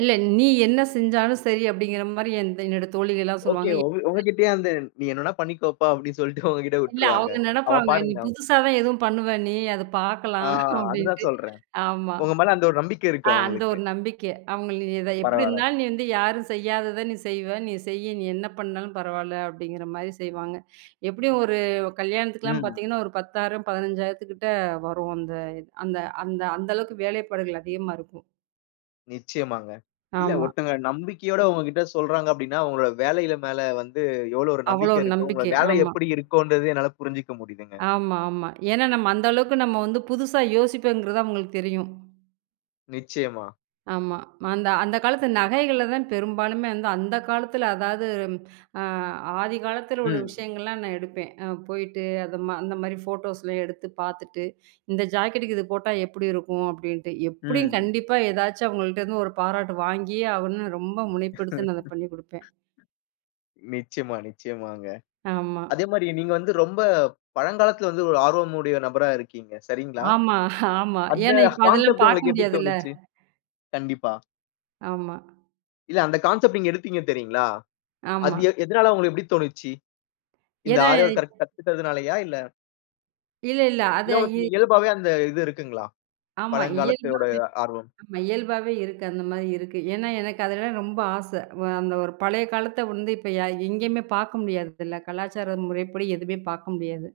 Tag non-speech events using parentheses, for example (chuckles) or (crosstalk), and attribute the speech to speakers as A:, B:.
A: இல்ல. நீ என்ன செஞ்சாலும் சரி அப்படிங்கற மாரி, எந் என்னோட தோழிகள் எல்லாம்
B: ஓகே.
A: சொல்லுவாங்க.
B: உங்க உங்ககிட்டயே அந்த, "நீ என்னன்னா பண்ணிக்கோப்பா" அப்படின்னு சொல்லிட்டு உங்ககிட்ட
A: இல்ல
B: விட்டுருவாங்க.
A: அவுங்க
B: அவ
A: நெனப்பாங்க. "நீ
B: பாருங்னா.
A: புதுசா தான் ஏதும் பண்ணுவ நீ. அத
B: ஆ,
A: பாக்கலாம்"
B: அதான்
A: அப்படின்ட்டு.
B: சொல்றேன்.
A: ஆமா.
B: உங்க மேல அந்த ஒரு நம்பிக்கை இருக்கு,
A: அ, அந்த
B: அவுங்களுக்கு.
A: ஒரு நம்பிக்கை அவங்களு "நீ எப்படி
B: பரவால்ல.
A: இருந்தாலும், நீ வந்து யாரும் செய்யாதத நீ செய்வ, நீ செய்யு நீ என்ன பண்ணாலும் பரவால்ல." அப்படிங்கற மாரி செய்வாங்க. எப்டி ஒரு கல்யாணத்துக்குலாம்
B: ம்.
A: பாத்தீங்கன்னா ஒரு 10,000 15,000 வரும். அந்த அந்த அந்த அந்த அளவுக்கு வேலைப்பாடுகள் அதிகமா இருக்கும்.
B: நிச்சயமாங்க. இல்ல
A: ஆமா.
B: ஒருத்தவங்க நம்பிக்கையோட உங்ககிட்ட சொல்றாங்க அப்படின்னா, உங்களோட வேலைல மேல வந்து எவ்வளவு ஒரு
A: அவ்வளவு
B: நம்பிக்கை இருக்கு, உங்களோட
A: நம்பிக்கை.
B: வேலை
A: ஆமா
B: எப்படி இருக்குன்றது என்னால புரிஞ்சுக்க முடியுதுங்க.
A: ஆமா, ஆமா. ஏன்னா நம்ம அந்த அளவுக்கு நம்ம வந்து புதுசா யோசிப்பேங்கிறது அவுங்களுக்கு தெரியும்.
B: நிச்சயமா.
A: ஆமா. அந்த அந்தக் காலத்து நகைகள தான் பெரும்பாலுமே அந்த காலத்துல. அதாவது அ ஆதிகாலத்துல உள்ள
B: ம்.
A: விஷயங்கள்லாம் நான் எடுப்பேன். அ, போயிட்டு அந்த மாரி அந்த மாரி போட்டோஸ் எடுத்துப் பாத்துட்டு இந்த ஜாக்கெட்டுக்கு இது போட்டா எப்படி இருக்கும் அப்படின்ட்டு. எப்படியும்
B: ம்.
A: கண்டிப்பா எதாச்சும் அவங்கள்ட்ட இருந்து ஒரு பாராட்டு வாங்கியே ஆகணும். ரொம்ப முனைப்பெடுத்து நான் அத பண்ணி குடுப்பேன்.
B: (chuckles) நிச்சயமா, நிச்சயமாங்க.
A: ஆமா.
B: அதே மாரி, நீங்க வந்து ரொம்ப பழங்காலத்தில வந்து ஒரு ஆர்வம் உடைய நபரா இருக்கீங்க. சரிங்களா?
A: ஆமா ஆமா.
B: அந்த
A: ஏன்னா இப்ப அதெல்லாம்
B: கான்செப்ட்
A: பாக்க
B: உங்களுக்கு எப்படி
A: முடியாதுல்ல.
B: தோணுச்சு? கண்டிப்பா.
A: ஆமா.
B: இல்ல, அந்த கான்செப்ட் நீங்க எடுத்தீங்க தெரியுங்களா? அது
A: ஆமா.
B: எத் எதனால உங்களுக்கு இப்படி தோணுச்சு? இந்த
A: ஏன்னா
B: ஆரிஒர்க் கலை
A: இது
B: கத்துக்கிறதுனாலயா இல்ல
A: இல்ல, இல்ல. அத
B: இல்ல உனக்கு
A: இ
B: இயல்பாவே அந்த இது இருக்குங்களா?
A: ஆமா.
B: பழங்காலத்துடய
A: இயல்பாவே
B: ஆர்வம்.
A: ஆமா. இயல்பாவே இருக்கு. அந்த மாரி இருக்கு. ஏன்னா எனக்கு அதுலல ரொம்ப ஆசை. இப்ப அந்த ஒரு பழைய காலத்த இப்ப எ எங்கயுமே பாக்க முடியறதில்ல. கலாச்சார முறைப்படி எதுவுமே பாக்க முடியாது.